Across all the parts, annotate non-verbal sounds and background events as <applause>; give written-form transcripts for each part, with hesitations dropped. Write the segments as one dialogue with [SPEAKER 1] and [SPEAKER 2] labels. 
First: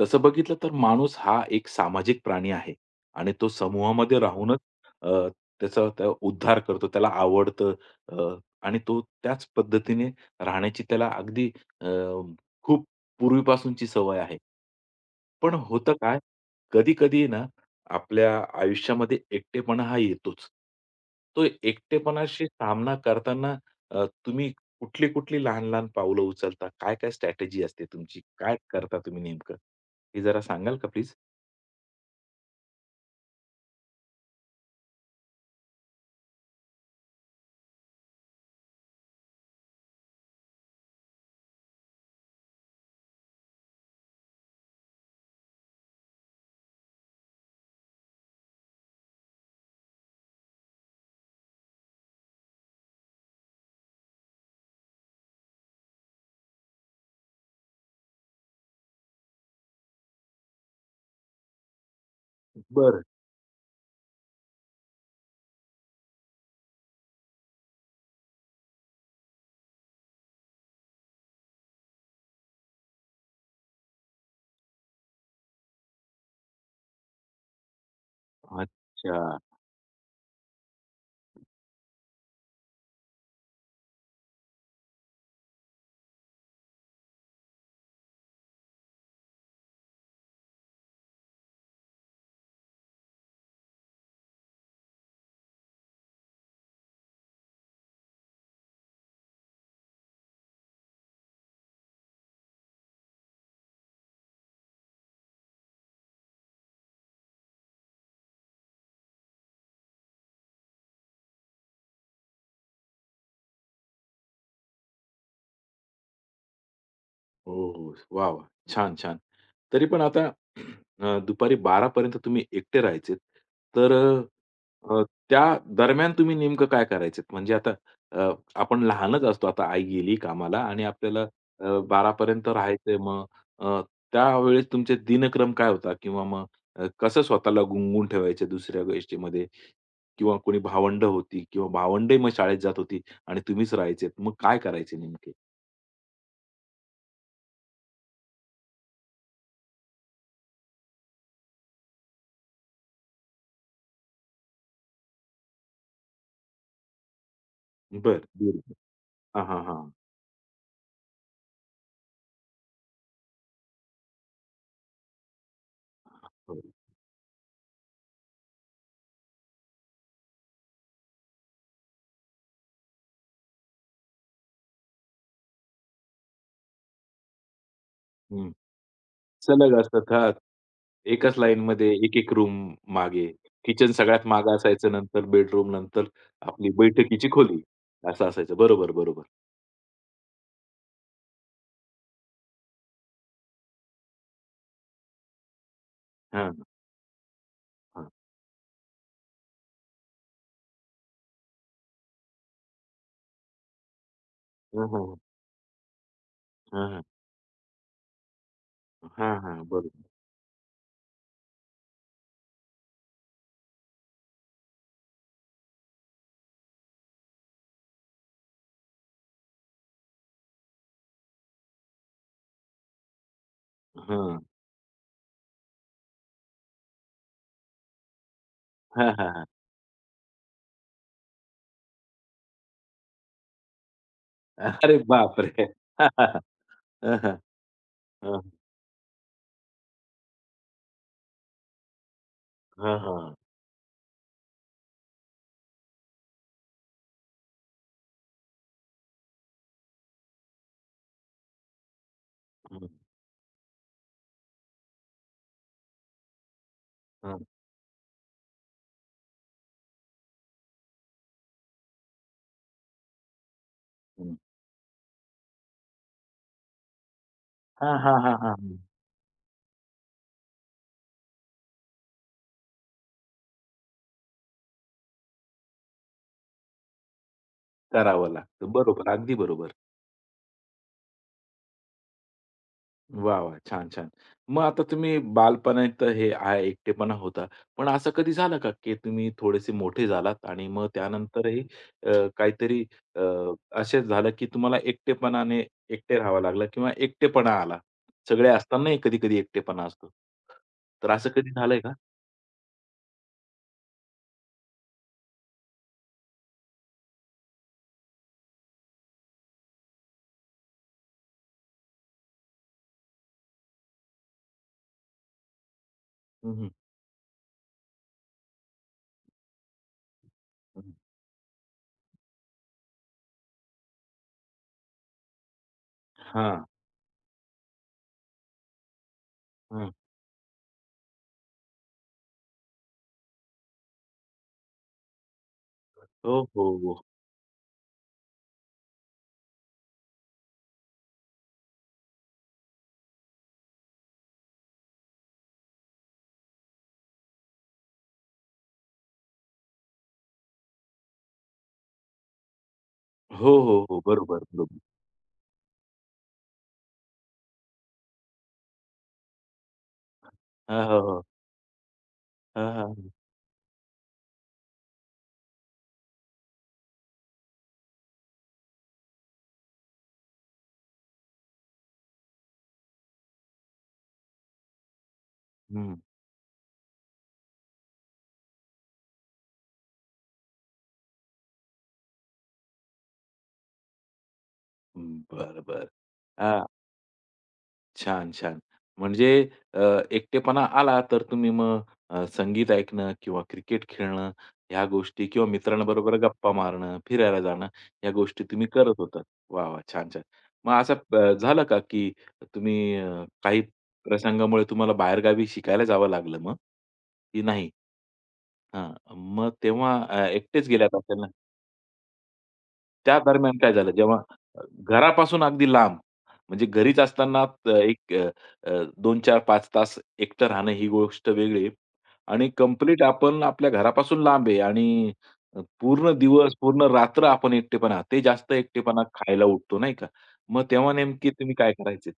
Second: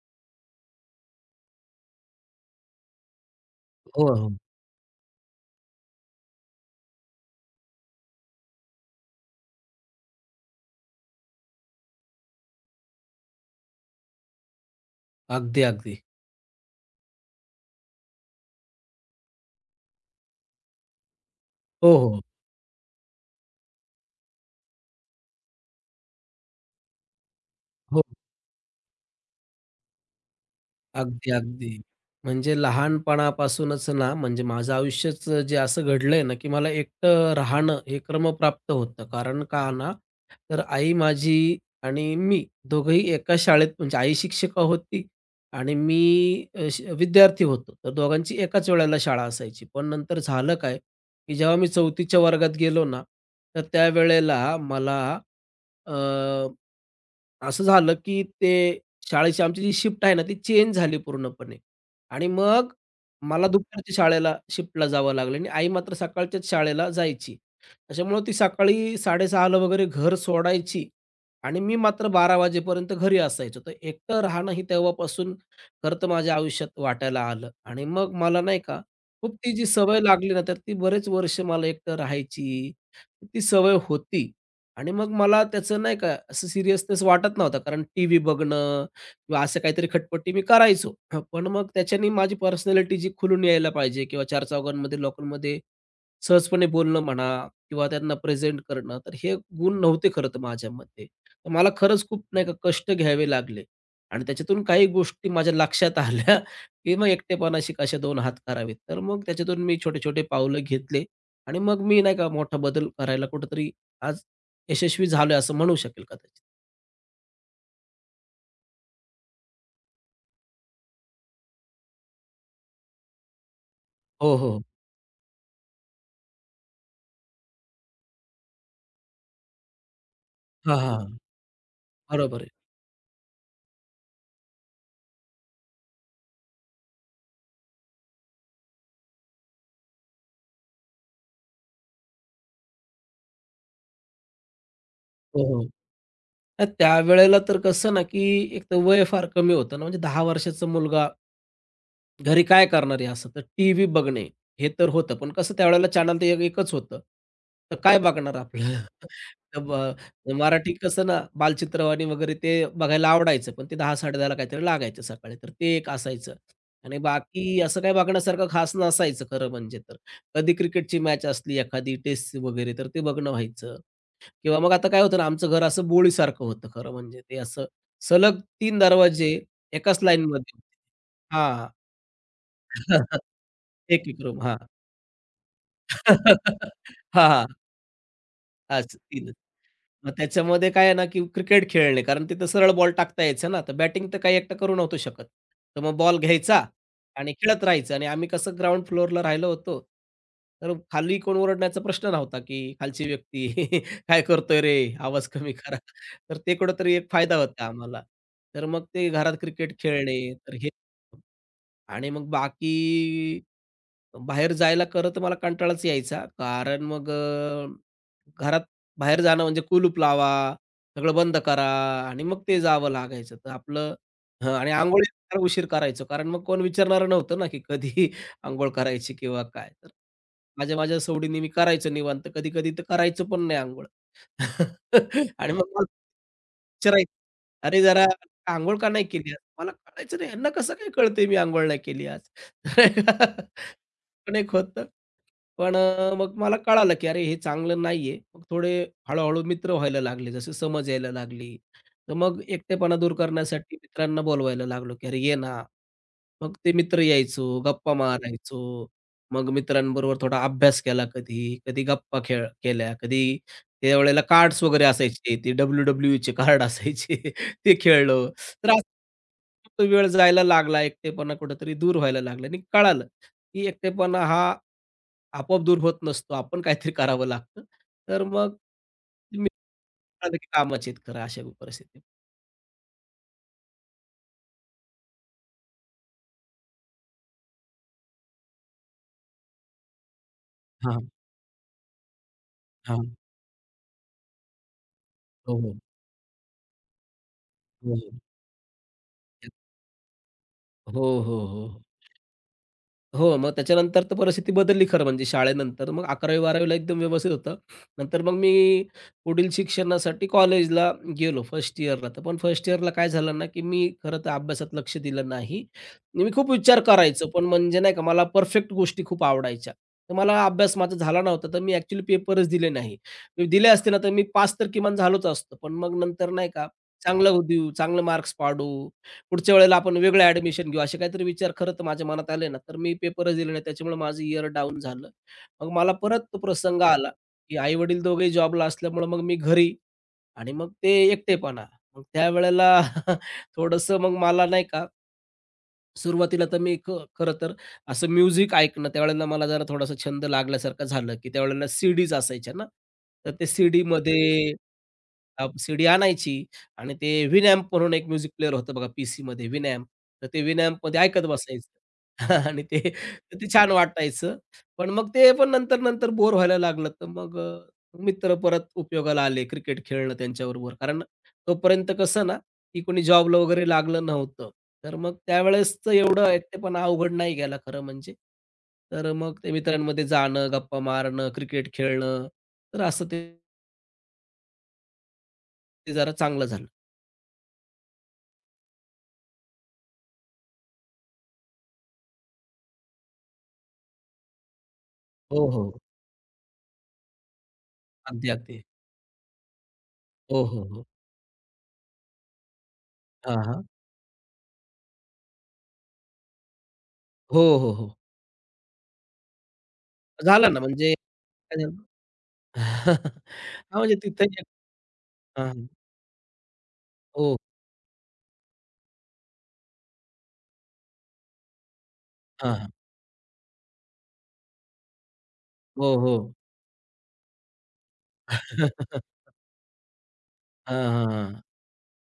[SPEAKER 1] तसं बघितलं तर माणूस हा एक सामाजिक प्राणी आहे आणि तो
[SPEAKER 2] हो,
[SPEAKER 1] समूहामध्ये
[SPEAKER 2] हो.
[SPEAKER 1] राहूनच अ, त्याचा त्या उद्धार करतो. त्याला आवडतं अ, आणि तो त्याच पद्धतीने राहण्याची त्याला अगदी अ, खूप पूर्वीपासूनची सवय आहे. पण
[SPEAKER 2] अगदी,
[SPEAKER 1] होतं
[SPEAKER 2] अगदी.
[SPEAKER 1] काय, कधी-कधी ना आपल्या आयुष्यामध्ये एकटेपणा हा येतोच. तो
[SPEAKER 2] हो, हो.
[SPEAKER 1] एकटेपणाशी सामना करताना तुम्ही कुठली-कुठली लहान-लहान पावलं उचलता? काय-काय स्ट्रॅटेजी असते
[SPEAKER 2] हो,
[SPEAKER 1] तुमची? काय करता तुम्ही नेमकं? ते जरा सांगाल का प्लीज?
[SPEAKER 2] अगदी, अगदी. म्हणजे लहानपणापासूनच ना, म्हणजे माझं आयुष्यच जे असं घडलंय ना, की मला एकटं राहणं हे क्रमप्राप्त होतं. कारण का ना, तर आई माझी आणि मी दोघंही एका शाळेत म्हणजे आई शिक्षिका होती आणि मी अ, श विद्यार्थी होतो. तर दोघांची एकाच वेळेला शाळा असायची. पण नंतर झालं काय, की जेव्हा मी 4थीच्या वर्गात गेलो ना, तर त्यावेळेला मला अ, असं झालं, की ते शाळेची आमची जी शिफ्ट आहे ना, ती चेंज झाली पूर्णपणे आणि मग
[SPEAKER 1] बरं.
[SPEAKER 2] मला दुपारच्या शाळेला शिफ्टला जावं लागलं आणि आई मात्र सकाळच्याच शाळेला जायची. त्याच्यामुळं ती सकाळी 6:30ला वगैरे घर सोडायची आणि मी मात्र 12 वाजेपर्यंत घरी असायचो. तर एकटं राहणं ही तेव्हापासून खरं तर माझ्या आयुष्यात वाटायला आलं आणि मग मला नाही का,
[SPEAKER 1] अच्छा.
[SPEAKER 2] खूप ती जी सवय लागली ना, तर ती बरेच वर्ष मला एकटं राहायची, ती सवय होती आणि मग मला त्याचं नाही का, असं सिरियसनेस वाटत नव्हता कारण टीव्ही बघणं किंवा असं काहीतरी खटपटी मी करायचो. हं, पण मग त्याच्याने माझी पर्सनॅलिटी जी खुलून यायला पाहिजे किंवा चार चौघांमध्ये, लोकांमध्ये सहजपणे बोलणं म्हणा किंवा त्यांना प्रेझेंट करणं, तर हे गुण नव्हते खरं तर माझ्यामध्ये. तर मला खरंच खूप नाही का कष्ट घ्यावे लागले आणि त्याच्यातून काही गोष्टी माझ्या लक्षात आल्या, <laughs> की मग एकटेपणाशी कसे 2 हात करावेत. तर मग त्याच्यातून मी छोटे-छोटे पावलं घेतले आणि मग मी नाही का मोठा बदल करायला कुठेतरी आज यशस्वी झालोय असं म्हणू शकेल कदाचित.
[SPEAKER 1] हो. हो. वाह, वाह! छान, छान. तरी पण आता <clears throat> दुपारी 12 पर्यंत तुम्ही एकटे राहायचेत. तर
[SPEAKER 2] हो, हो.
[SPEAKER 1] त्या दरम्यान तुम्ही नेमकं काय करायचेत? म्हणजे आता अ, आपण लहानच असतो. आता आई गेली कामाला
[SPEAKER 2] हां,
[SPEAKER 1] आणि
[SPEAKER 2] हां.
[SPEAKER 1] आपल्याला 12
[SPEAKER 2] बरोबर
[SPEAKER 1] पर्यंत
[SPEAKER 2] आहे.
[SPEAKER 1] राहायचंय. मग अ, त्यावेळेस तुमचे दिनक्रम काय होता? किंवा मग कसं स्वतःला गुंगून ठेवायचे दुसऱ्या गोष्टीमध्ये? किंवा कोणी भावंड होती किंवा भावंडही मग शाळेत जात होती आणि तुम्हीच राहायचेत. मग काय करायचे नेमके?
[SPEAKER 2] हो, हो. तर त्यावेळेला तर कसं ना, की एक तर वय फार कमी होतं ना, म्हणजे 10 वर्षाचा मुलगा घरी काय करणार आहे असं? तर टीव्ही बघणे हे तर होतं. पण कसं त्यावेळेला चॅनल तर एकच होतं. तर काय
[SPEAKER 1] बरं.
[SPEAKER 2] बघणार आपलं? <laughs>
[SPEAKER 1] हां,
[SPEAKER 2] तर
[SPEAKER 1] हां, हां.
[SPEAKER 2] मराठी कसं ना, बालचित्रवाणी वगैरे ते बघायला आवडायचं. पण ते 10:00-10:30 काहीतरी लागायचं सकाळी. तर ते एक असायचं
[SPEAKER 1] हो.
[SPEAKER 2] आणि बाकी असं काही बघण्यासारखं खास नसायचं खरं म्हणजे तर. कधी क्रिकेटची मॅच असली एखादी टेस्ट वगैरे, तर ते बघणं व्हायचं. किंवा मग आता काय होतं ना, आमचं घर असं बोळीसारखं होतं खरं म्हणजे. ते असं सलग
[SPEAKER 1] हं.
[SPEAKER 2] तीन दरवाजे
[SPEAKER 1] सलग
[SPEAKER 2] एकाच
[SPEAKER 1] असतात. हां.
[SPEAKER 2] लाईनमध्ये
[SPEAKER 1] एकाच
[SPEAKER 2] हां.
[SPEAKER 1] लाईनमध्ये एक-एक रूम मागे. किचन
[SPEAKER 2] एक-एक <laughs>
[SPEAKER 1] सगळ्यात
[SPEAKER 2] रूम.
[SPEAKER 1] मागे
[SPEAKER 2] हां.
[SPEAKER 1] असायचं. नंतर बेडरूम, नंतर आपली बैठकीची
[SPEAKER 2] हां, हां. <laughs>
[SPEAKER 1] खोली असं असायचं. बरोबर, बरोबर.
[SPEAKER 2] असतील. मग त्याच्यामध्ये काय आहे ना, की क्रिकेट खेळणे कारण तिथं सरळ बॉल टाकता यायचा ना, तर बॅटिंग तर काही एकटा करू नव्हतो शकत. तर मग बॉल
[SPEAKER 1] हां,
[SPEAKER 2] घ्यायचा आणि खेळत राहायचं आणि
[SPEAKER 1] हां.
[SPEAKER 2] आम्ही कसं ग्राउंड फ्लोअरला राहिलो होतो, तर खाली कोण ओरडण्याचा प्रश्न नव्हता, की खालची व्यक्ती <laughs> "काय करतोय रे?
[SPEAKER 1] हां, हां.
[SPEAKER 2] आवाज कमी करा." तर ते
[SPEAKER 1] हां,
[SPEAKER 2] कुठेतरी
[SPEAKER 1] हां.
[SPEAKER 2] एक फायदा होता आम्हाला. तर मग ते घरात
[SPEAKER 1] हां,
[SPEAKER 2] क्रिकेट
[SPEAKER 1] बरोबर.
[SPEAKER 2] खेळणे, तर हे आणि मग बाकी बाहेर जायला खरं तर मला कंटाळाच यायचा कारण मग घरात बाहेर जाणं म्हणजे कुलूप लावा, सगळं बंद करा आणि मग ते जावं लागायचं. तर आपलं
[SPEAKER 1] हां.
[SPEAKER 2] हं आणि अंघोळीला फार उशीर करायचो. कारण मग कोण विचारणारं नव्हतं ना, की कधी <laughs> अंघोळ
[SPEAKER 1] हां,
[SPEAKER 2] करायची
[SPEAKER 1] हां,
[SPEAKER 2] किंवा
[SPEAKER 1] हां.
[SPEAKER 2] काय. तर माझ्या माझ्या सवडीने मी करायचो निवांत. कधी-कधी तर करायचो पण नाही अंघोळ.
[SPEAKER 1] अरे
[SPEAKER 2] <laughs> आणि मग
[SPEAKER 1] बापरे!
[SPEAKER 2] मला
[SPEAKER 1] हां,
[SPEAKER 2] विचारायचे,
[SPEAKER 1] हां, हां.
[SPEAKER 2] "अरे जरा अंघोळ का नाही केली आज?" मला कळायचं नाही, "ह्यांना कसं काय कळतंय मी अंघोळ नाही केली आज?"
[SPEAKER 1] हां, हां. हां, हां, हां.
[SPEAKER 2] <laughs> पण एक होतं. पण मग मला कळालं, की अरे हे चांगलं नाहीये. मग थोडे हळू-हळू मित्र व्हायला लागले, जसं समज यायला लागली. तर मग
[SPEAKER 1] हं,
[SPEAKER 2] एकटेपणा दूर करण्यासाठी मित्रांना बोलवायला लागलो, की "अरे ये ना." मग ते मित्र
[SPEAKER 1] हं,
[SPEAKER 2] यायचो, गप्पा मारायचो. मग मित्रांबरोबर थोडा अभ्यास केला कधी, कधी गप्पा खेळ केल्या, कधी त्यावेळेला
[SPEAKER 1] हं.
[SPEAKER 2] कार्ड्स वगैरे असायचे. ते WWE चे कार्ड असायचे <laughs> ते
[SPEAKER 1] हां,
[SPEAKER 2] खेळलो. तर
[SPEAKER 1] हां,
[SPEAKER 2] असं तो वेळ जायला लागला, एकटेपणा कुठेतरी दूर व्हायला लागला आणि कळालं, की एकटेपणा हा आपोआप दूर होत नसतो. आपण काहीतरी करावं लागतं. तर
[SPEAKER 1] करावं
[SPEAKER 2] मग
[SPEAKER 1] लागतं. बरोबर. अगदी
[SPEAKER 2] मी
[SPEAKER 1] बरोबर.
[SPEAKER 2] म्हणालो की कामाचे आहेत खरं अशा परिस्थितीत.
[SPEAKER 1] वाह! वाह! छान, छान. मग आता तुम्ही बालपणात हे आहे एकटेपणा होता. पण असं कधी झालं का, की तुम्ही थोडेसे मोठे झालात आणि मग
[SPEAKER 2] हां,
[SPEAKER 1] त्यानंतरही काहीतरी
[SPEAKER 2] हां.
[SPEAKER 1] अ, असंच झालं, की तुम्हाला
[SPEAKER 2] हो,
[SPEAKER 1] एकटेपणाने
[SPEAKER 2] हो.
[SPEAKER 1] एकटे राहावं लागलं किंवा एकटेपणा आला.
[SPEAKER 2] हो, हो.
[SPEAKER 1] सगळे असतानाही कधी-कधी एकटेपणा असतो.
[SPEAKER 2] हो,
[SPEAKER 1] तर असं
[SPEAKER 2] हो, हो,
[SPEAKER 1] कधी झालंय
[SPEAKER 2] हो.
[SPEAKER 1] का?
[SPEAKER 2] हो, मग त्याच्यानंतर तर परिस्थिती बदलली खरं म्हणजे शाळेनंतर. मग 11वी-12वी ला एकदम व्यवस्थित होतं. नंतर मग मी पुढील शिक्षणासाठी कॉलेजला गेलो फर्स्ट इयरला. तर पण फर्स्ट इयरला काय झालं ना, की मी खरं तर अभ्यासात लक्ष दिलं नाही. मी खूप
[SPEAKER 1] हं, हं,
[SPEAKER 2] विचार करायचो, पण म्हणजे नाही का मला परफेक्ट गोष्टी खूप आवडायच्या. तर मला अभ्यास
[SPEAKER 1] हं.
[SPEAKER 2] माझा झाला नव्हता, तर मी ॲक्चुअली पेपरच दिले नाही. मी दिले असते ना, तर मी पास तर किमान झालोच असतो. पण मग नंतर नाही
[SPEAKER 1] हां,
[SPEAKER 2] का, चांगलं देऊ, चांगले मार्क्स पाडू पुढच्या वेळेला आपण वेगळं ॲडमिशन घेऊ, असे काहीतरी विचार खरं तर माझ्या मनात आले ना, तर मी पेपरच दिले नाही. त्याच्यामुळे माझं इयर डाउन झालं. मग मला परत तो
[SPEAKER 1] हो, हो,
[SPEAKER 2] प्रसंग
[SPEAKER 1] हो.
[SPEAKER 2] आला, की आई-वडील दोघेही जॉबला असल्यामुळे मग मी घरी आणि मग ते एकटेपणा. मग त्यावेळेला <laughs> थोडंसं मग मला नाही का सुरुवातीला तर मी ख खरं तर असं म्युझिक ऐकणं त्यावेळेला मला जरा थोडासा छंद लागल्यासारखं झालं, की त्यावेळेला सीडीज असायच्या ना, तर ते
[SPEAKER 1] हो, हो, हो.
[SPEAKER 2] सीडीमध्ये
[SPEAKER 1] बरोबर, बरोबर.
[SPEAKER 2] सीडी आणायची आणि ते Winamp म्हणून एक म्युझिक प्लेअर होतं बघा पीसीमध्ये Winamp. तर ते
[SPEAKER 1] हां, हां,
[SPEAKER 2] Winampमध्ये
[SPEAKER 1] हां.
[SPEAKER 2] ऐकत बसायचं <laughs> आणि
[SPEAKER 1] हां,
[SPEAKER 2] ते
[SPEAKER 1] हां.
[SPEAKER 2] तर ते छान वाटायचं. पण मग ते पण नंतर-नंतर बोर व्हायला लागलं, तर मग मित्र परत उपयोगाला आले. क्रिकेट खेळणं त्यांच्याबरोबर. कारण तोपर्यंत कसं ना की कोणी जॉबला वगैरे लागलं नव्हतं. तर मग त्यावेळेसचं
[SPEAKER 1] हं,
[SPEAKER 2] एवढं एकटेपणा अवघड नाही गेला खरं म्हणजे. तर मग ते मित्रांमध्ये जाणं, गप्पा मारणं, क्रिकेट खेळणं, तर असं ते
[SPEAKER 1] हं. बरं, बरं.
[SPEAKER 2] ते जरा चांगलं झालं.
[SPEAKER 1] छान, छान. म्हणजे अ, एकटेपणा आला तर तुम्ही मग संगीत ऐकणं किंवा क्रिकेट खेळणं ह्या गोष्टी किंवा
[SPEAKER 2] हो, हो.
[SPEAKER 1] मित्रांबरोबर गप्पा मारणं, फिरायला जाणं या
[SPEAKER 2] अगदी,
[SPEAKER 1] गोष्टी
[SPEAKER 2] अगदी.
[SPEAKER 1] तुम्ही करत होता। वाह, वाह! छान, छान.
[SPEAKER 2] हो, हो,
[SPEAKER 1] मग
[SPEAKER 2] हो.
[SPEAKER 1] असं झालं का की तुम्ही
[SPEAKER 2] हां,
[SPEAKER 1] काही
[SPEAKER 2] हां.
[SPEAKER 1] प्रसंगामुळे तुम्हाला बाहेरगावी शिकायला जावं लागलं मग? की
[SPEAKER 2] हो,
[SPEAKER 1] नाही?
[SPEAKER 2] हो, हो.
[SPEAKER 1] हां. मग तेव्हा
[SPEAKER 2] झालं ना
[SPEAKER 1] एकटेच
[SPEAKER 2] म्हणजे
[SPEAKER 1] गेल्यात असेल ना?
[SPEAKER 2] काय झालं
[SPEAKER 1] त्या दरम्यान काय
[SPEAKER 2] हां,
[SPEAKER 1] झालं
[SPEAKER 2] म्हणजे
[SPEAKER 1] जेव्हा
[SPEAKER 2] तिथं एक
[SPEAKER 1] अ, घरापासून
[SPEAKER 2] हां.
[SPEAKER 1] अगदी लांब, म्हणजे घरीच
[SPEAKER 2] हो.
[SPEAKER 1] असताना एक अ, अ, 2-4-5 तास एकटं राहणं ही गोष्ट वेगळी आणि
[SPEAKER 2] हां, हां.
[SPEAKER 1] कंप्लीट आपण आपल्या घरापासून लांब आहे आणि
[SPEAKER 2] हो,
[SPEAKER 1] पूर्ण
[SPEAKER 2] हो.
[SPEAKER 1] दिवस, पूर्ण रात्र आपण एकटेपणा, ते जास्त एकटेपणा
[SPEAKER 2] <laughs>
[SPEAKER 1] खायला उठतो नाही का? मग
[SPEAKER 2] हां,
[SPEAKER 1] तेव्हा
[SPEAKER 2] हां,
[SPEAKER 1] नेमकी
[SPEAKER 2] हां.
[SPEAKER 1] तुम्ही काय करायचे?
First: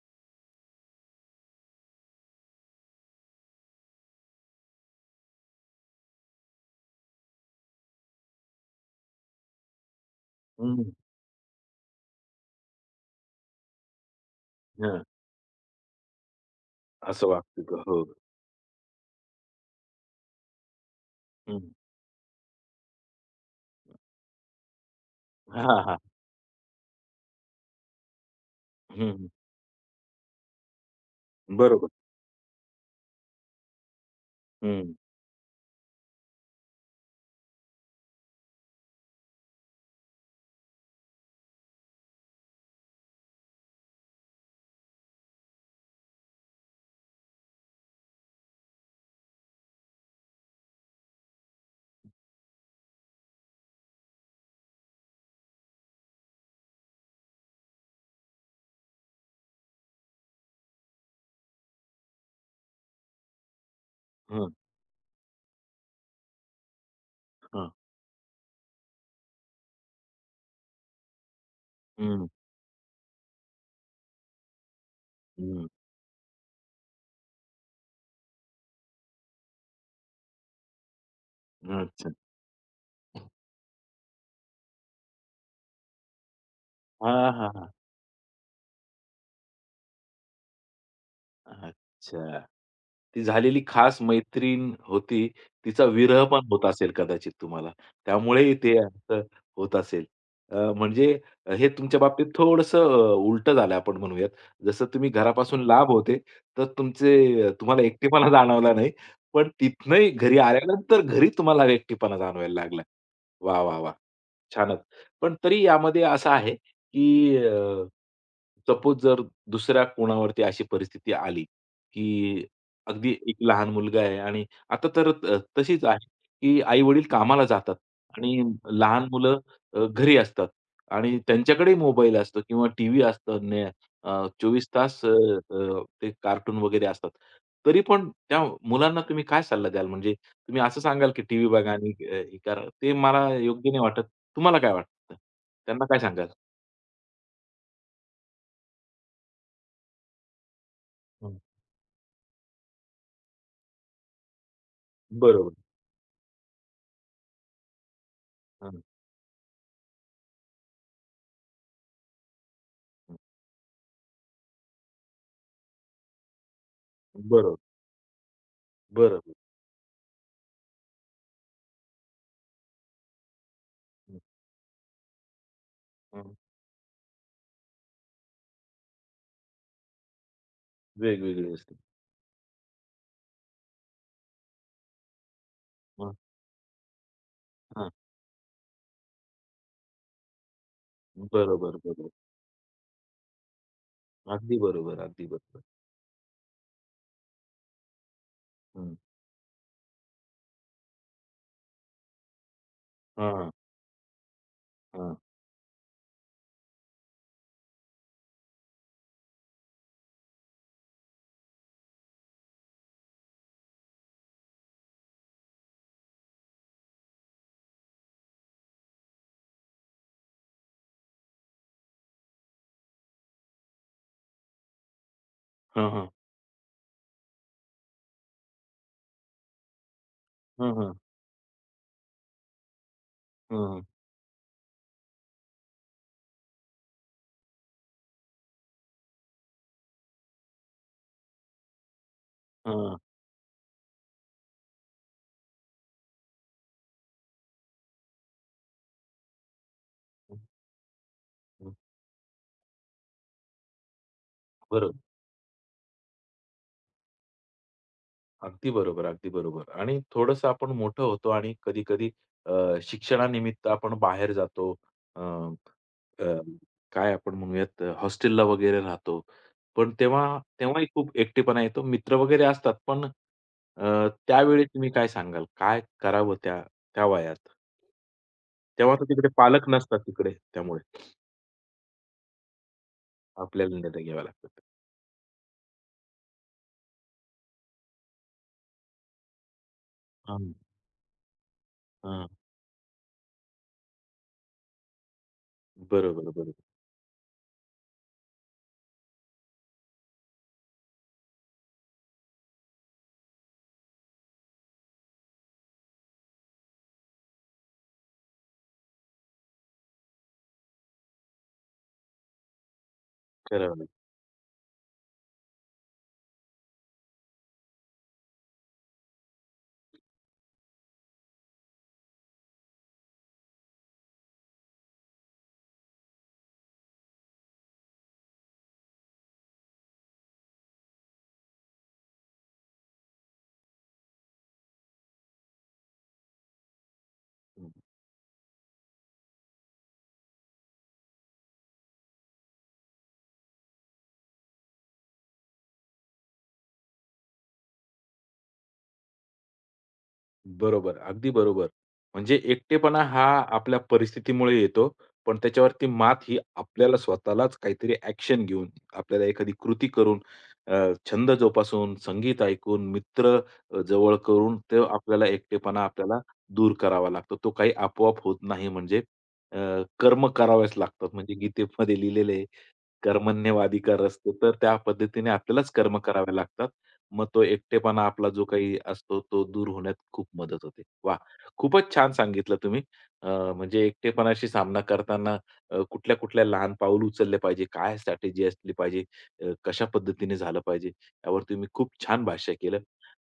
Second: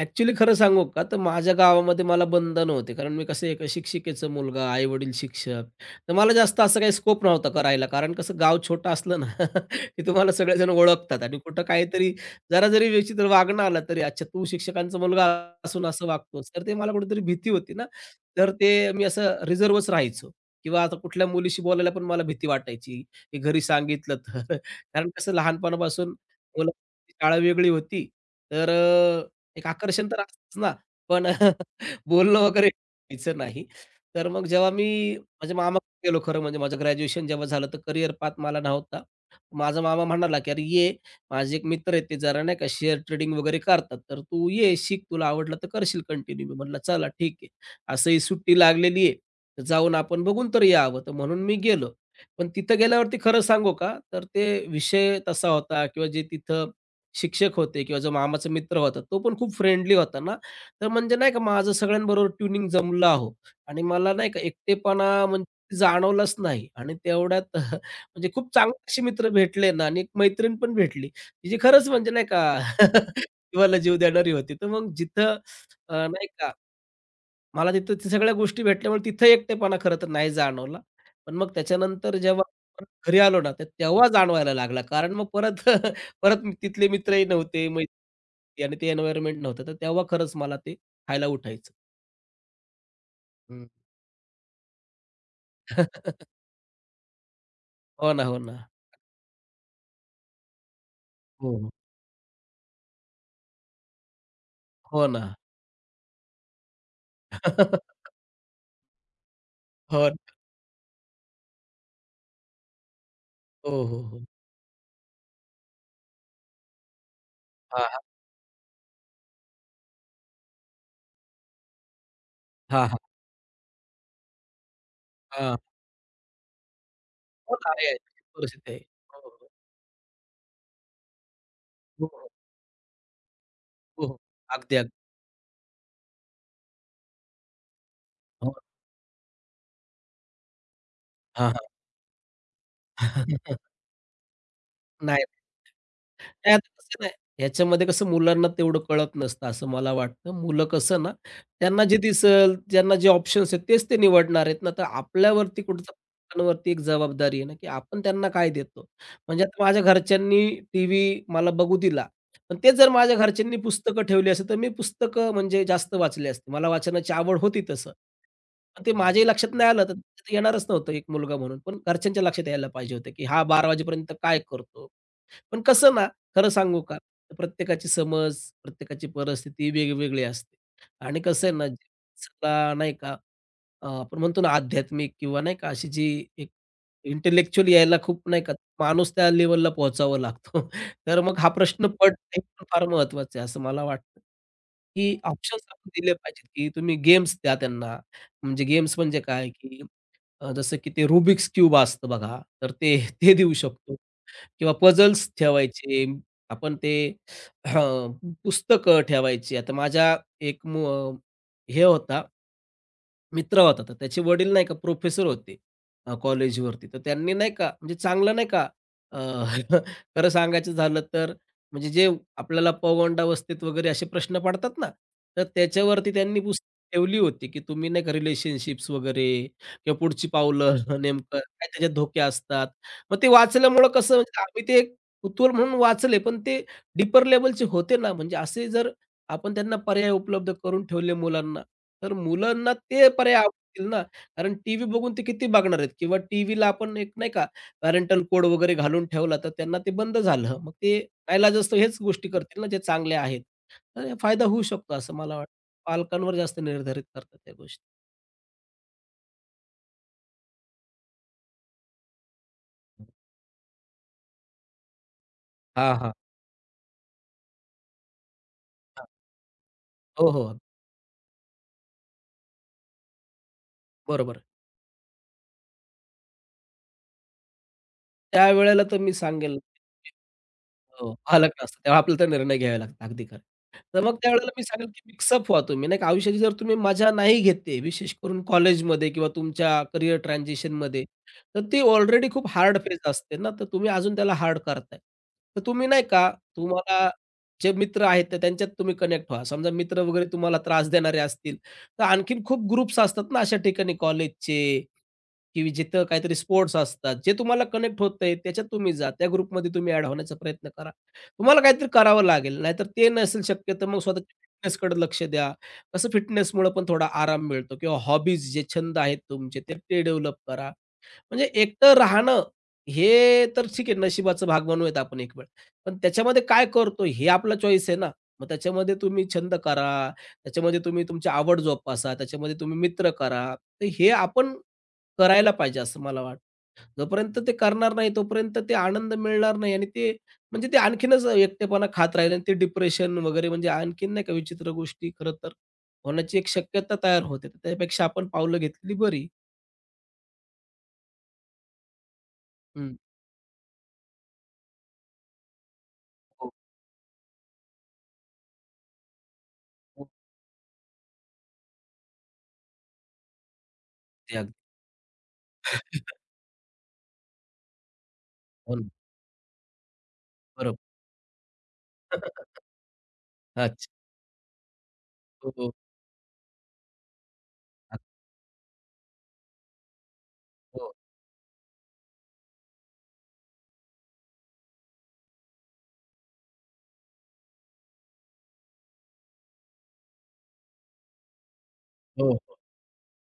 [SPEAKER 2] ॲक्चुअली खरं सांगू का, तर माझ्या गावामध्ये मला बंधनं होते. कारण मी कसं एक शिक्षिकेचा मुलगा, आई-वडील शिक्षक. तर मला जास्त असं काही स्कोप नव्हता करायला. कारण कसं गाव छोटं असलं ना, <laughs> की तुम्हाला सगळेजण
[SPEAKER 1] हं,
[SPEAKER 2] ओळखतात आणि कुठं काहीतरी जरा जरी विचित्र वागणं आलं तरी, "अच्छा, तू शिक्षकांचा
[SPEAKER 1] हां.
[SPEAKER 2] मुलगा असून असं वागतोस." तर ते मला कुठेतरी
[SPEAKER 1] असं
[SPEAKER 2] भीती
[SPEAKER 1] वागतो
[SPEAKER 2] होती
[SPEAKER 1] का?
[SPEAKER 2] ना.
[SPEAKER 1] हो.
[SPEAKER 2] तर ते मी असं रिझर्व्हच राहायचो किंवा आता कुठल्या मुलीशी
[SPEAKER 1] हं.
[SPEAKER 2] बोलायला पण मला भीती वाटायची, की घरी सांगितलं तर. <laughs> कारण कसं
[SPEAKER 1] हां, हां.
[SPEAKER 2] लहानपणापासून मुलांची शाळा वेगळी होती. तर
[SPEAKER 1] हं,
[SPEAKER 2] एक आकर्षण तर असतंच ना, पण
[SPEAKER 1] बरोबर.
[SPEAKER 2] <laughs> बोलणं वगैरे व्हायचं नाही. तर मग जेव्हा
[SPEAKER 1] हं,
[SPEAKER 2] मी माझ्या मामाकडे गेलो खरं म्हणजे माझं ग्रॅज्युएशन जेव्हा झालं तर करिअर पाथ मला नव्हता. माझा मामा म्हणाला, की "अरे ये, माझे एक मित्र आहेत ते जरा नाही का शेअर ट्रेडिंग वगैरे करतात, तर तू ये शिक, तुला आवडलं तर करशील कंटिन्यू." मी म्हटलं, "चला ठीक आहे." असंही सुट्टी लागलेली आहे, तर जाऊन आपण बघून तर यावं. तर म्हणून मी गेलो. पण तिथं गेल्यावरती खरं सांगू का, तर ते विषय तसा होता किंवा जे तिथं शिक्षक होते किंवा जो मामाचा मित्र होता, तो पण खूप फ्रेंडली होता ना, तर म्हणजे नाही का माझं सगळ्यांबरोबर ट्युनिंग जमलं अहो आणि मला नाही का
[SPEAKER 1] हं,
[SPEAKER 2] एकटेपणा म्हणजे जाणवलाच नाही आणि तेवढ्यात <laughs>
[SPEAKER 1] हां.
[SPEAKER 2] म्हणजे खूप चांगले असे मित्र भेटले ना आणि एक मैत्रीण पण भेटली, जी खरंच म्हणजे
[SPEAKER 1] हं,
[SPEAKER 2] नाही का <laughs> जिवाला जीव देणारी होती. तर मग
[SPEAKER 1] हं.
[SPEAKER 2] नाही का मला तिथं ते सगळ्या गोष्टी भेटल्यामुळे तिथं एकटेपणा खरं तर नाही जाणवला. पण मग
[SPEAKER 1] अच्छा.
[SPEAKER 2] त्याच्यानंतर जेव्हा परत घरी आलो ना, तर तेव्हा जाणवायला लागला. कारण मग परत <laughs> तिथले
[SPEAKER 1] हां,
[SPEAKER 2] मित्रही
[SPEAKER 1] हां,
[SPEAKER 2] नव्हते,
[SPEAKER 1] हां.
[SPEAKER 2] मैत्री आणि ते एन्व्हायर्नमेंट नव्हतं. तर तेव्हा खरंच मला ते खायला उठायचं.
[SPEAKER 1] अच्छा. ती झालेली
[SPEAKER 2] हं.
[SPEAKER 1] खास मैत्रीण होती. तिचा विरह
[SPEAKER 2] <laughs>
[SPEAKER 1] पण होत असेल कदाचित तुम्हाला.
[SPEAKER 2] हो ना, हो
[SPEAKER 1] त्यामुळेही
[SPEAKER 2] ना.
[SPEAKER 1] ते असं होत असेल. म्हणजे
[SPEAKER 2] हो,
[SPEAKER 1] हे
[SPEAKER 2] हो.
[SPEAKER 1] तुमच्या बाबतीत थोडंसं उलटं झालं आपण म्हणूयात. जसं
[SPEAKER 2] हो
[SPEAKER 1] तुम्ही
[SPEAKER 2] ना.
[SPEAKER 1] घरापासून लांब होते, तर तुमचे तुम्हाला
[SPEAKER 2] <laughs>
[SPEAKER 1] एकटेपणा जाणवला नाही. पण
[SPEAKER 2] हो,
[SPEAKER 1] तिथनंही
[SPEAKER 2] ना.
[SPEAKER 1] घरी आल्यानंतर घरी तुम्हाला एकटेपणा जाणवायला लागला. वाह, वाह,
[SPEAKER 2] हो,
[SPEAKER 1] वाह!
[SPEAKER 2] हो, हो.
[SPEAKER 1] छानच. पण तरी यामध्ये असं आहे, की
[SPEAKER 2] हां, हां.
[SPEAKER 1] सपोज जर दुसऱ्या कोणावरती अशी परिस्थिती आली, की
[SPEAKER 2] हां, हां.
[SPEAKER 1] अगदी एक लहान मुलगा आहे आणि आता तर तशीच आहे, की आई-वडील कामाला
[SPEAKER 2] हो ना,
[SPEAKER 1] जातात
[SPEAKER 2] आहे, आहे.
[SPEAKER 1] आणि
[SPEAKER 2] परिस्थिती आहे.
[SPEAKER 1] लहान
[SPEAKER 2] हो,
[SPEAKER 1] मुलं
[SPEAKER 2] हो.
[SPEAKER 1] घरी असतात आणि त्यांच्याकडे
[SPEAKER 2] हो,
[SPEAKER 1] मोबाईल
[SPEAKER 2] हो.
[SPEAKER 1] असतो किंवा टीव्ही असतो ने
[SPEAKER 2] हो, हो.
[SPEAKER 1] 24
[SPEAKER 2] अगदी, अगदी.
[SPEAKER 1] तास अ, अ, ते कार्टून वगैरे असतात. तरी पण त्या
[SPEAKER 2] हो.
[SPEAKER 1] मुलांना तुम्ही काय सल्ला द्याल? म्हणजे तुम्ही असं सांगाल की टीव्ही
[SPEAKER 2] हां, हां.
[SPEAKER 1] बघा आणि हे करा. ते मला योग्य
[SPEAKER 2] <laughs>
[SPEAKER 1] नाही वाटत. तुम्हाला काय वाटतं?
[SPEAKER 2] नाही.
[SPEAKER 1] त्यांना काय सांगाल?
[SPEAKER 2] नाही, आता कसं नाही, ह्याच्यामध्ये कसं मुलांना तेवढं कळत नसतं असं मला वाटतं. मुलं कसं ना,
[SPEAKER 1] हं.
[SPEAKER 2] त्यांना जे दिसेल, त्यांना जे ऑप्शन्स आहेत तेच ते निवडणार आहेत ना, तर
[SPEAKER 1] बरोबर.
[SPEAKER 2] आपल्यावरती कुठं वरती एक जबाबदारी आहे ना, की आपण त्यांना काय
[SPEAKER 1] हं, हं.
[SPEAKER 2] देतो. म्हणजे आता माझ्या घरच्यांनी टीव्ही मला बघू दिला, पण तेच जर माझ्या घरच्यांनी पुस्तकं ठेवली असेल, तर मी पुस्तकं म्हणजे जास्त वाचली असती. मला वाचनाची आवड
[SPEAKER 1] बरोबर,
[SPEAKER 2] होती तसं. पण ते माझ्याही
[SPEAKER 1] बरोबर.
[SPEAKER 2] लक्षात नाही आलं, तर ते येणारच नव्हतं एक मुलगा म्हणून. पण घरच्यांच्या लक्षात यायला पाहिजे होतं, की हा 12 वाजेपर्यंत
[SPEAKER 1] हं,
[SPEAKER 2] काय करतो? पण कसं ना
[SPEAKER 1] हं.
[SPEAKER 2] खरं सांगू का, प्रत्येकाची समज, प्रत्येकाची परिस्थिती वेगवेगळी असते. आणि कसं
[SPEAKER 1] वेगवेगळी
[SPEAKER 2] आहे ना,
[SPEAKER 1] असते.
[SPEAKER 2] ज्याला नाही का आपण म्हणतो ना आध्यात्मिक किंवा नाही का अशी जी
[SPEAKER 1] हं,
[SPEAKER 2] एक इंटेलेक्चुअल
[SPEAKER 1] हं.
[SPEAKER 2] यायला खूप नाही का माणूस त्या लेव्हलला पोहोचावा लागतो. <laughs> तर मग हा
[SPEAKER 1] बरोबर,
[SPEAKER 2] प्रश्न
[SPEAKER 1] बरोबर.
[SPEAKER 2] पडणे पण फार महत्वाचं आहे असं मला वाटतं,
[SPEAKER 1] अगदी बरोबर,
[SPEAKER 2] की
[SPEAKER 1] अगदी बरोबर.
[SPEAKER 2] ऑप्शन्स आपण दिले पाहिजेत, की तुम्ही गेम्स द्या त्यांना. म्हणजे
[SPEAKER 1] हं.
[SPEAKER 2] गेम्स म्हणजे काय, की जसं की ते रुबिक्स क्यूब असतं बघा, तर ते
[SPEAKER 1] हां,
[SPEAKER 2] ते
[SPEAKER 1] हां.
[SPEAKER 2] देऊ शकतो. किंवा
[SPEAKER 1] हां,
[SPEAKER 2] पझल्स ठेवायचे. आपण ते हं, पुस्तकं ठेवायची. आता माझ्या एक मु हे होता मित्र होता. तर त्याचे वडील नाही का प्रोफेसर होते कॉलेजवरती. तर त्यांनी नाही का म्हणजे चांगलं नाही का अ, <laughs> खरं सांगायचं झालं तर म्हणजे जे आपल्याला पौगंडावस्थेत वगैरे असे प्रश्न पडतात ना, तर
[SPEAKER 1] हां.
[SPEAKER 2] त्याच्यावरती त्यांनी पुस्तकं ठेवली होती, की तुम्ही नाही का रिलेशनशिप्स वगैरे किंवा पुढची
[SPEAKER 1] हं,
[SPEAKER 2] पावलं
[SPEAKER 1] हं.
[SPEAKER 2] <laughs> नेमकं काय त्याच्यात धोके असतात. मग ते
[SPEAKER 1] हं, हं.
[SPEAKER 2] वाचल्यामुळं कसं म्हणजे आम्ही ते एक कुतूहल म्हणून वाचले, पण ते डीपर लेव्हलचे होते ना, म्हणजे असे जर आपण त्यांना पर्याय उपलब्ध करून ठेवले मुलांना, तर
[SPEAKER 1] हं,
[SPEAKER 2] मुलांना
[SPEAKER 1] हं.
[SPEAKER 2] ते पर्याय आवडतील ना. कारण टीव्ही बघून ते किती बघणार आहेत किंवा टीव्हीला आपण एक नाही का पॅरेंटल कोड वगैरे घालून ठेवला, तर त्यांना ते बंद झालं. मग ते नाईलाजास्तव हेच गोष्टी करतील ना, जे चांगल्या आहेत. तर हे फायदा होऊ शकतो
[SPEAKER 1] बरोबर.
[SPEAKER 2] असं मला वाटतं. पालकांवर जास्त निर्धारित करतात त्या गोष्टी.
[SPEAKER 1] अगदी बरोबर, अगदी बरोबर. आणि थोडंसं आपण मोठं होतो आणि कधी-कधी अ, शिक्षणानिमित्त आपण बाहेर जातो. अ
[SPEAKER 2] हां, हां.
[SPEAKER 1] अ, काय आपण म्हणूयात हॉस्टेलला वगैरे
[SPEAKER 2] हां.
[SPEAKER 1] राहतो. पण तेव्हा
[SPEAKER 2] हो, हो.
[SPEAKER 1] तेव्हाही खूप एकटेपणा येतो. मित्र वगैरे असतात, पण
[SPEAKER 2] बरोबर.
[SPEAKER 1] त्यावेळी तुम्ही काय सांगाल? काय करावं त्या त्या वयात?
[SPEAKER 2] त्यावेळेला
[SPEAKER 1] तेव्हा
[SPEAKER 2] तर
[SPEAKER 1] तर
[SPEAKER 2] मी
[SPEAKER 1] तिकडे
[SPEAKER 2] सांगेल
[SPEAKER 1] पालक नसतात तिकडे, त्यामुळे
[SPEAKER 2] हो, पालक नसतात तेव्हा आपल्याला तर निर्णय घ्यावे लागतात. अगदी खरं.
[SPEAKER 1] आपल्याला
[SPEAKER 2] तर
[SPEAKER 1] निर्णय
[SPEAKER 2] मग
[SPEAKER 1] घ्यावा
[SPEAKER 2] त्यावेळेला
[SPEAKER 1] लागतात.
[SPEAKER 2] मी सांगेल की मिक्सअप व्हा तुम्ही नाही का आयुष्याची जर तुम्ही मजा नाही घेते, विशेष करून कॉलेजमध्ये किंवा तुमच्या करियर
[SPEAKER 1] हां,
[SPEAKER 2] ट्रान्झिशनमध्ये, तर ती
[SPEAKER 1] हां.
[SPEAKER 2] ऑलरेडी खूप हार्ड फेज असते ना, तर तुम्ही अजून त्याला हार्ड करताय. तर तुम्ही नाही
[SPEAKER 1] बरोबर,
[SPEAKER 2] का
[SPEAKER 1] बरोबर.
[SPEAKER 2] तुम्हाला जे मित्र आहेत तर त्यांच्यात तुम्ही कनेक्ट व्हा. समजा मित्र वगैरे तुम्हाला त्रास देणारे असतील, तर आणखीन खूप ग्रुप्स असतात ना अशा ठिकाणी कॉलेजचे की जिथं काहीतरी स्पोर्ट्स असतात, जे तुम्हाला कनेक्ट होतंय त्याच्यात तुम्ही जा. त्या ग्रुपमध्ये तुम्ही ॲड होण्याचा प्रयत्न करा. तुम्हाला काहीतरी करावं लागेल. नाहीतर ते नसेल शक्य
[SPEAKER 1] करावं
[SPEAKER 2] तर
[SPEAKER 1] लागतं.
[SPEAKER 2] मग स्वतःच्या फिटनेसकडे लक्ष द्या. कसं फिटनेसमुळं पण थोडा आराम मिळतो किंवा हॉबीज जे छंद आहेत तुमचे ते डेव्हलप करा. म्हणजे एकटं राहणं हे तर ठीक आहे, नशिबाचा भाग म्हणूयात आपण एक वेळ. पण त्याच्यामध्ये काय करतो हे आपला चॉईस आहे ना. मग त्याच्यामध्ये तुम्ही छंद करा, त्याच्यामध्ये तुम्ही तुमची आवड जोपासा, त्याच्यामध्ये तुम्ही मित्र करा. तर हे आपण करायला पाहिजे असं मला वाटतं. जोपर्यंत ते करणार नाही तोपर्यंत ते आनंद मिळणार नाही आणि ते म्हणजे ते आणखीनच एकटेपणा खात राहील आणि ते डिप्रेशन वगैरे म्हणजे आणखीन नाही का विचित्र गोष्टी खरं तर होण्याची एक शक्यता तयार होते. तर त्यापेक्षा आपण पावलं घेतलेली बरी.
[SPEAKER 1] बरोबर, अगदी बरोबर. म्हणजे
[SPEAKER 2] हं.
[SPEAKER 1] एकटेपणा हा आपल्या परिस्थितीमुळे येतो. पण त्याच्यावरती मात ही
[SPEAKER 2] हो,
[SPEAKER 1] आपल्याला स्वतःलाच काहीतरी ॲक्शन घेऊन, आपल्याला एखादी कृती
[SPEAKER 2] हो.
[SPEAKER 1] करून, अ, छंद जोपासून, संगीत ऐकून, मित्र जवळ
[SPEAKER 2] ते अगदी.
[SPEAKER 1] करून ते आपल्याला एकटेपणा आपल्याला दूर करावा लागतो. तो काही आपोआप होत नाही
[SPEAKER 2] हो ना.
[SPEAKER 1] म्हणजे अ, कर्म करावेच
[SPEAKER 2] बरोबर.
[SPEAKER 1] लागतात म्हणजे गीतेमध्ये लिहिलेलं
[SPEAKER 2] <laughs>
[SPEAKER 1] कर्मण्यवादी
[SPEAKER 2] अच्छा.
[SPEAKER 1] कर असतो, तर त्या पद्धतीने
[SPEAKER 2] हो,
[SPEAKER 1] आपल्यालाच
[SPEAKER 2] हो.
[SPEAKER 1] कर्म करावे लागतात. मग तो
[SPEAKER 2] अ,
[SPEAKER 1] एकटेपणा आपला जो काही असतो, तो दूर होण्यात खूप मदत होते.
[SPEAKER 2] हो.
[SPEAKER 1] वाह! खूपच छान सांगितलं तुम्ही. अ, म्हणजे एकटेपणाशी सामना करताना कुठल्या-कुठल्या लहान पाऊल उचलले पाहिजे, काय स्ट्रॅटेजी असली पाहिजे, कशा पद्धतीने झालं पाहिजे, यावर तुम्ही खूप छान
[SPEAKER 2] हो, हो,
[SPEAKER 1] भाष्य
[SPEAKER 2] हो,
[SPEAKER 1] केलं.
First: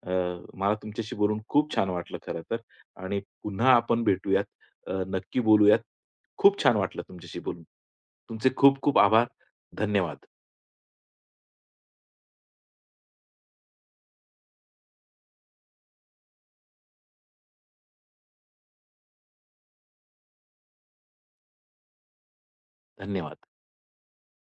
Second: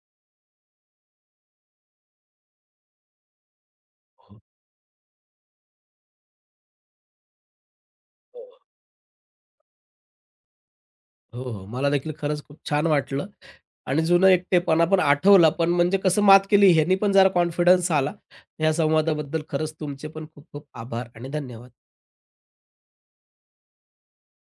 [SPEAKER 1] अ, मला तुमच्याशी बोलून खूप छान वाटलं खरं तर आणि पुन्हा आपण
[SPEAKER 2] हो.
[SPEAKER 1] भेटूयात. नक्की बोलूयात. खूप छान वाटलं तुमच्याशी बोलून. तुमचे खूप खूप आभार. धन्यवाद.
[SPEAKER 2] हो, हो. मला देखील खरंच खूप छान वाटलं आणि जुनं एकटेपणा पण आठवला, पण म्हणजे कसं मात केली ह्यानी पण जरा कॉन्फिडन्स आला. या संवादाबद्दल खरंच तुमचे पण खूप खूप आभार आणि धन्यवाद.
[SPEAKER 1] धन्यवाद.